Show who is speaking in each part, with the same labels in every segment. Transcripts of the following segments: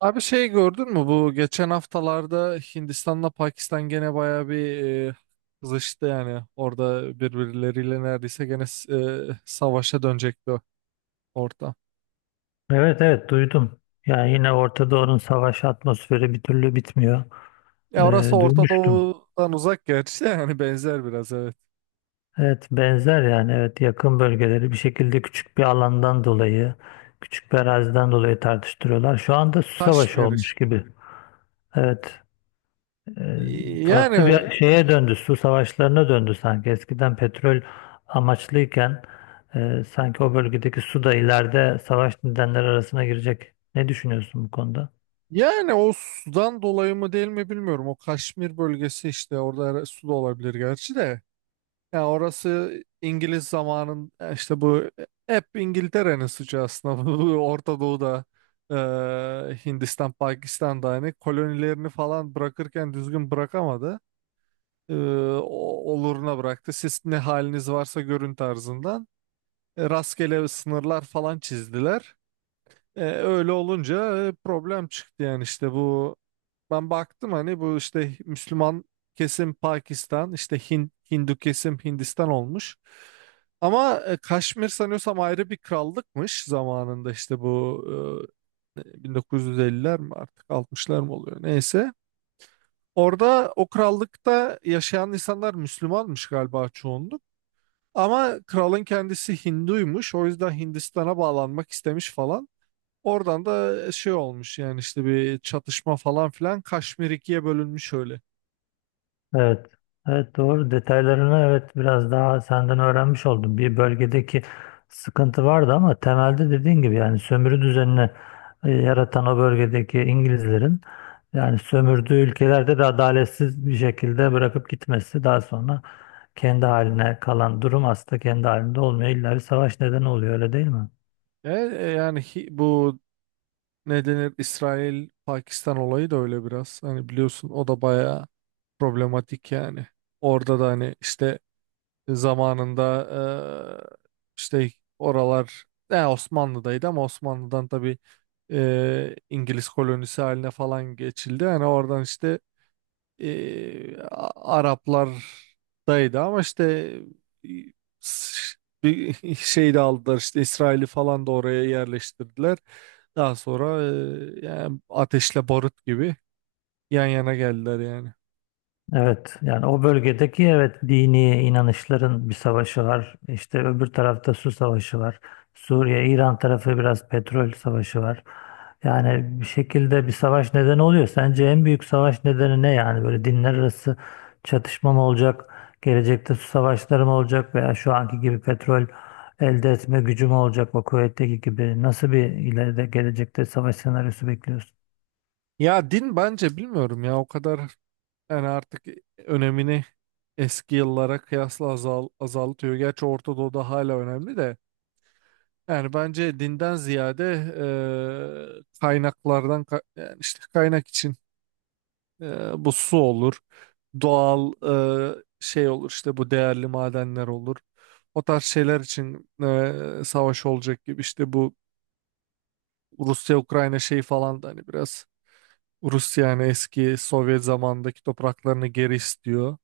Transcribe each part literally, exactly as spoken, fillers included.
Speaker 1: Abi, şey, gördün mü bu geçen haftalarda Hindistan'la Pakistan gene bayağı bir e, kızıştı, yani orada birbirleriyle neredeyse gene s- e, savaşa dönecekti o orta.
Speaker 2: Evet, evet, duydum. Yani yine Orta Doğu'nun savaş atmosferi bir türlü bitmiyor.
Speaker 1: Ya orası
Speaker 2: Ee,
Speaker 1: Orta
Speaker 2: duymuştum.
Speaker 1: Doğu'dan uzak gerçi de, yani benzer biraz, evet.
Speaker 2: Evet, benzer yani, evet, yakın bölgeleri bir şekilde küçük bir alandan dolayı, küçük bir araziden dolayı tartıştırıyorlar. Şu anda su savaşı
Speaker 1: Kaşmir
Speaker 2: olmuş
Speaker 1: işte.
Speaker 2: gibi. Evet e,
Speaker 1: Yani
Speaker 2: Farklı bir şeye döndü, su savaşlarına döndü sanki. Eskiden petrol amaçlıyken e, sanki o bölgedeki su da ileride savaş nedenleri arasına girecek. Ne düşünüyorsun bu konuda?
Speaker 1: yani o sudan dolayı mı değil mi bilmiyorum. O Kaşmir bölgesi işte, orada her- su da olabilir gerçi de. Ya orası İngiliz zamanın ya, işte bu e, hep İngiltere'nin suçu aslında. Bu Orta Doğu'da e, Hindistan, Pakistan'da hani kolonilerini falan bırakırken düzgün bırakamadı. E, o- Oluruna bıraktı. Siz ne haliniz varsa görün tarzından. E, rastgele sınırlar falan çizdiler. E, öyle olunca e, problem çıktı, yani işte bu ben baktım hani, bu işte Müslüman kesim Pakistan, işte Hin- Hindu kesim Hindistan olmuş. Ama e, Kaşmir sanıyorsam ayrı bir krallıkmış zamanında, işte bu e, bin dokuz yüz elliler mi artık altmışlar mı oluyor, neyse. Orada o krallıkta yaşayan insanlar Müslümanmış galiba çoğunluk. Ama kralın kendisi Hinduymuş. O yüzden Hindistan'a bağlanmak istemiş falan. Oradan da şey olmuş, yani işte bir çatışma falan filan, Kaşmir ikiye bölünmüş öyle.
Speaker 2: Evet. Evet, doğru. Detaylarını, evet, biraz daha senden öğrenmiş oldum. Bir bölgedeki sıkıntı vardı ama temelde dediğin gibi yani sömürü düzenini e, yaratan o bölgedeki İngilizlerin yani sömürdüğü ülkelerde de adaletsiz bir şekilde bırakıp gitmesi, daha sonra kendi haline kalan durum aslında kendi halinde olmuyor. İlla bir savaş nedeni oluyor, öyle değil mi?
Speaker 1: E, e, yani hi- bu ne denir, İsrail Pakistan olayı da öyle biraz. Hani biliyorsun, o da bayağı problematik yani. Orada da hani işte zamanında e, işte oralar e, Osmanlı'daydı ama Osmanlı'dan tabii e, İngiliz kolonisi haline falan geçildi. Hani oradan işte e, A- Araplardaydı ama işte e, s- bir şey de aldılar, işte İsrail'i falan da oraya yerleştirdiler. Daha sonra e, yani ateşle barut gibi yan yana geldiler yani.
Speaker 2: Evet, yani o bölgedeki, evet, dini inanışların bir savaşı var. İşte öbür tarafta su savaşı var. Suriye, İran tarafı biraz petrol savaşı var. Yani bir şekilde bir savaş nedeni oluyor. Sence en büyük savaş nedeni ne yani? Böyle dinler arası çatışma mı olacak? Gelecekte su savaşları mı olacak? Veya şu anki gibi petrol elde etme gücü mü olacak o kuvvetteki gibi? Nasıl bir ileride gelecekte savaş senaryosu bekliyorsun?
Speaker 1: Ya din bence, bilmiyorum ya, o kadar yani artık önemini eski yıllara kıyasla azal, azaltıyor. Gerçi Orta Doğu'da hala önemli de. Yani bence dinden ziyade e, kaynaklardan, ka- yani işte kaynak için. E, bu su olur, doğal e, şey olur, işte bu değerli madenler olur. O tarz şeyler için e, savaş olacak gibi, işte bu Rusya-Ukrayna şeyi falan da hani biraz, Rusya yani eski Sovyet zamandaki topraklarını geri istiyor.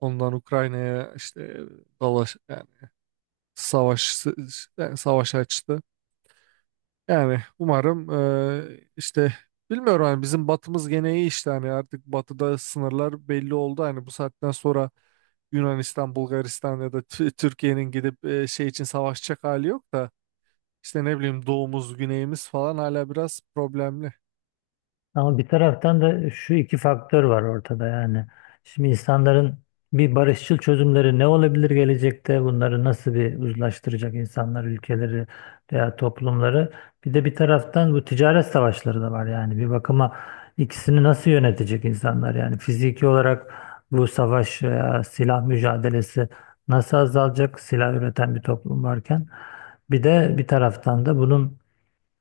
Speaker 1: Ondan Ukrayna'ya işte dalaş, yani savaş, yani savaş açtı. Yani umarım eee, işte bilmiyorum, hani bizim batımız gene iyi, işte hani artık batıda sınırlar belli oldu. Hani bu saatten sonra Yunanistan, Bulgaristan ya da Tü- Türkiye'nin gidip eee, şey için savaşacak hali yok da, işte ne bileyim, doğumuz, güneyimiz falan hala biraz problemli.
Speaker 2: Ama bir taraftan da şu iki faktör var ortada yani. Şimdi insanların bir barışçıl çözümleri ne olabilir gelecekte? Bunları nasıl bir uzlaştıracak insanlar, ülkeleri veya toplumları? Bir de bir taraftan bu ticaret savaşları da var yani. Bir bakıma ikisini nasıl yönetecek insanlar? Yani fiziki olarak bu savaş veya silah mücadelesi nasıl azalacak silah üreten bir toplum varken? Bir de bir taraftan da bunun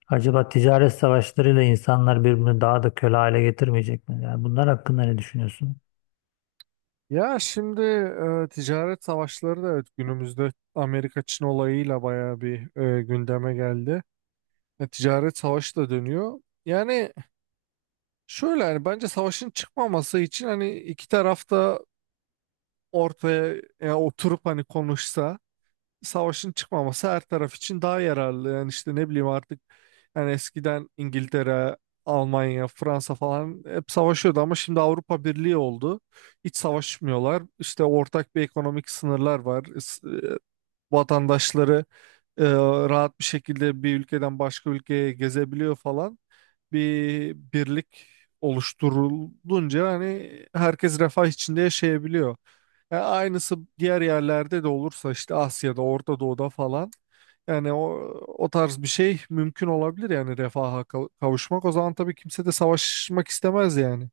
Speaker 2: acaba ticaret savaşlarıyla insanlar birbirini daha da köle hale getirmeyecek mi? Yani bunlar hakkında ne düşünüyorsun?
Speaker 1: Ya şimdi eee, ticaret savaşları da evet, günümüzde Amerika-Çin olayıyla bayağı bir eee, gündeme geldi. E, ticaret savaşı da dönüyor. Yani şöyle, yani bence savaşın çıkmaması için hani iki taraf da ortaya, yani oturup hani konuşsa, savaşın çıkmaması her taraf için daha yararlı. Yani işte ne bileyim artık, yani eskiden İngiltere, Almanya, Fransa falan hep savaşıyordu ama şimdi Avrupa Birliği oldu. Hiç savaşmıyorlar. İşte ortak bir ekonomik sınırlar var, vatandaşları e, rahat bir şekilde bir ülkeden başka ülkeye gezebiliyor falan. Bir birlik oluşturulunca hani herkes refah içinde yaşayabiliyor. Yani aynısı diğer yerlerde de olursa, işte Asya'da, Orta Doğu'da falan, yani o, o tarz bir şey mümkün olabilir, yani refaha kav- kavuşmak. O zaman tabii kimse de savaşmak istemez yani.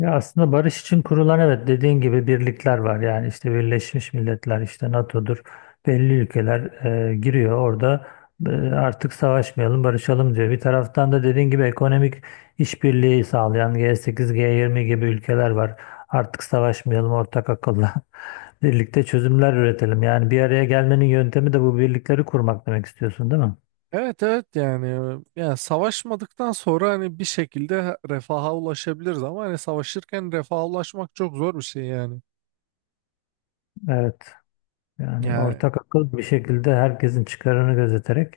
Speaker 2: Ya aslında barış için kurulan, evet, dediğin gibi birlikler var. Yani işte Birleşmiş Milletler, işte N A T O'dur. Belli ülkeler e, giriyor orada. E, artık savaşmayalım, barışalım diyor. Bir taraftan da dediğin gibi ekonomik işbirliği sağlayan G sekiz, G yirmi gibi ülkeler var. Artık savaşmayalım ortak akılla. Birlikte çözümler üretelim. Yani bir araya gelmenin yöntemi de bu birlikleri kurmak demek istiyorsun, değil mi?
Speaker 1: Evet, evet, yani yani savaşmadıktan sonra hani bir şekilde refaha ulaşabiliriz, ama hani savaşırken refaha ulaşmak çok zor bir şey yani.
Speaker 2: Evet. Yani
Speaker 1: Yani,
Speaker 2: ortak akıl bir şekilde herkesin çıkarını gözeterek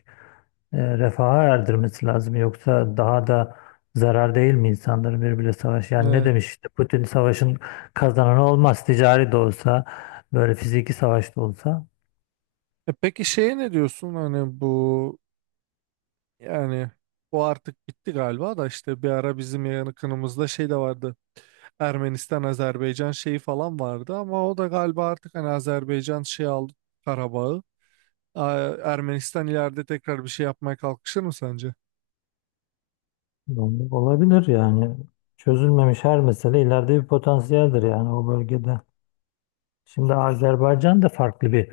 Speaker 2: e, refaha erdirmesi lazım. Yoksa daha da zarar değil mi insanların birbiriyle savaş? Yani ne
Speaker 1: e,
Speaker 2: demiş işte Putin, savaşın kazananı olmaz. Ticari de olsa böyle fiziki savaş da olsa
Speaker 1: e peki şeye ne diyorsun hani, bu yani bu artık bitti galiba da, işte bir ara bizim yakınımızda şey de vardı, Ermenistan Azerbaycan şeyi falan vardı, ama o da galiba artık hani Azerbaycan şey aldı, Karabağ'ı. Aa, Ermenistan ileride tekrar bir şey yapmaya kalkışır mı sence?
Speaker 2: yani olabilir yani. Çözülmemiş her mesele ileride bir potansiyeldir yani o bölgede. Şimdi Azerbaycan da farklı bir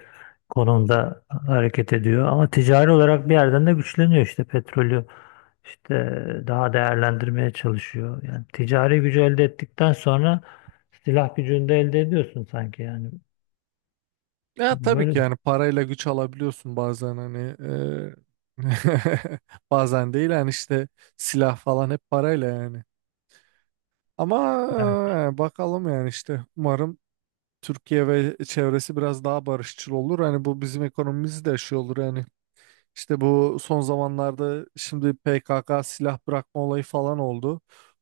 Speaker 2: konumda hareket ediyor ama ticari olarak bir yerden de güçleniyor, işte petrolü işte daha değerlendirmeye çalışıyor. Yani ticari gücü elde ettikten sonra silah gücünü de elde ediyorsun sanki yani.
Speaker 1: Ya tabii
Speaker 2: Böyle
Speaker 1: ki, yani parayla güç alabiliyorsun bazen, hani eee, bazen değil yani, işte silah falan hep parayla yani. Ama eee, yani bakalım, yani işte umarım Türkiye ve çevresi biraz daha barışçıl olur. Hani bu bizim ekonomimiz de şey olur yani. İşte bu son zamanlarda şimdi P K K silah bırakma olayı falan oldu.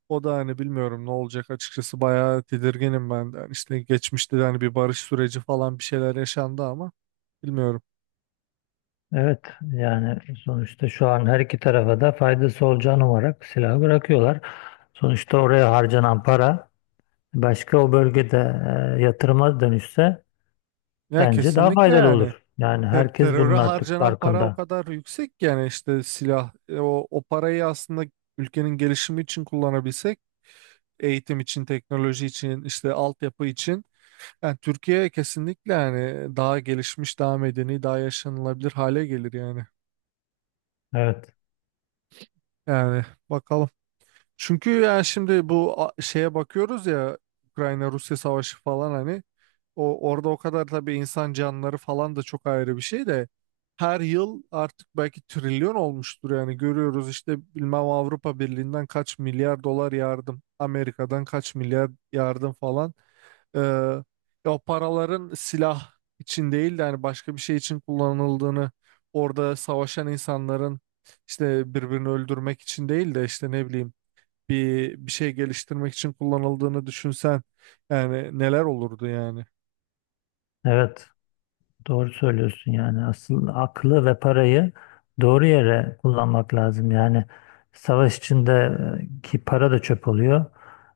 Speaker 1: O da hani bilmiyorum ne olacak, açıkçası bayağı tedirginim ben de. Hani işte geçmişte de hani bir barış süreci falan, bir şeyler yaşandı ama bilmiyorum.
Speaker 2: evet yani, sonuçta şu an her iki tarafa da faydası olacağını umarak silahı bırakıyorlar. Sonuçta oraya harcanan para başka o bölgede e, yatırıma dönüşse
Speaker 1: Ya
Speaker 2: bence daha
Speaker 1: kesinlikle,
Speaker 2: faydalı
Speaker 1: yani
Speaker 2: olur. Yani
Speaker 1: ter-
Speaker 2: herkes
Speaker 1: teröre
Speaker 2: bunun artık
Speaker 1: harcanan para o
Speaker 2: farkında.
Speaker 1: kadar yüksek ki, yani işte silah, e, o, o parayı aslında ülkenin gelişimi için kullanabilsek, eğitim için, teknoloji için, işte altyapı için. Yani Türkiye kesinlikle, yani daha gelişmiş, daha medeni, daha yaşanılabilir hale gelir yani.
Speaker 2: Evet.
Speaker 1: Yani bakalım. Çünkü yani şimdi bu a- şeye bakıyoruz ya, Ukrayna-Rusya savaşı falan hani, o orada o kadar tabii, insan canları falan da çok ayrı bir şey de, her yıl artık belki trilyon olmuştur yani, görüyoruz işte, bilmem, Avrupa Birliği'nden kaç milyar dolar yardım, Amerika'dan kaç milyar yardım falan. Ee, Ya o paraların silah için değil de hani başka bir şey için kullanıldığını, orada savaşan insanların işte birbirini öldürmek için değil de, işte ne bileyim, bir bir şey geliştirmek için kullanıldığını düşünsen, yani neler olurdu yani.
Speaker 2: Evet. Doğru söylüyorsun, yani asıl aklı ve parayı doğru yere kullanmak lazım. Yani savaş içindeki para da çöp oluyor.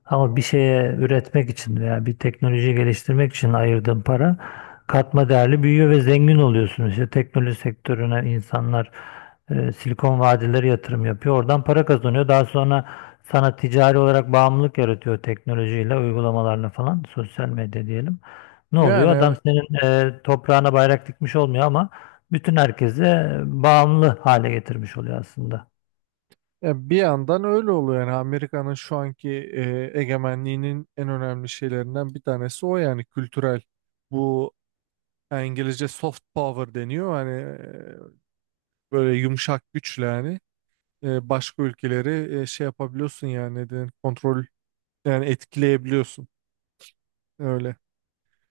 Speaker 2: Ama bir şeye üretmek için veya bir teknoloji geliştirmek için ayırdığın para katma değerli büyüyor ve zengin oluyorsun. İşte teknoloji sektörüne insanlar e, Silikon Vadileri yatırım yapıyor. Oradan para kazanıyor. Daha sonra sana ticari olarak bağımlılık yaratıyor teknolojiyle, uygulamalarla falan, sosyal medya diyelim. Ne oluyor?
Speaker 1: Yani
Speaker 2: Adam
Speaker 1: evet.
Speaker 2: senin e, toprağına bayrak dikmiş olmuyor ama bütün herkese bağımlı hale getirmiş oluyor aslında.
Speaker 1: Ya bir yandan öyle oluyor yani, Amerika'nın şu anki e, egemenliğinin en önemli şeylerinden bir tanesi o, yani kültürel. Bu yani İngilizce soft power deniyor hani, e, böyle yumuşak güçle yani. E, başka ülkeleri e, şey yapabiliyorsun, yani ne denir, kontrol, yani etkileyebiliyorsun öyle.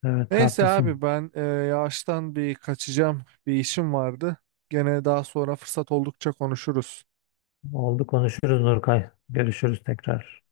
Speaker 2: Evet,
Speaker 1: Neyse abi,
Speaker 2: haklısın.
Speaker 1: ben e, yavaştan bir kaçacağım, bir işim vardı. Gene daha sonra fırsat oldukça konuşuruz.
Speaker 2: Oldu, konuşuruz Nurkay. Görüşürüz tekrar.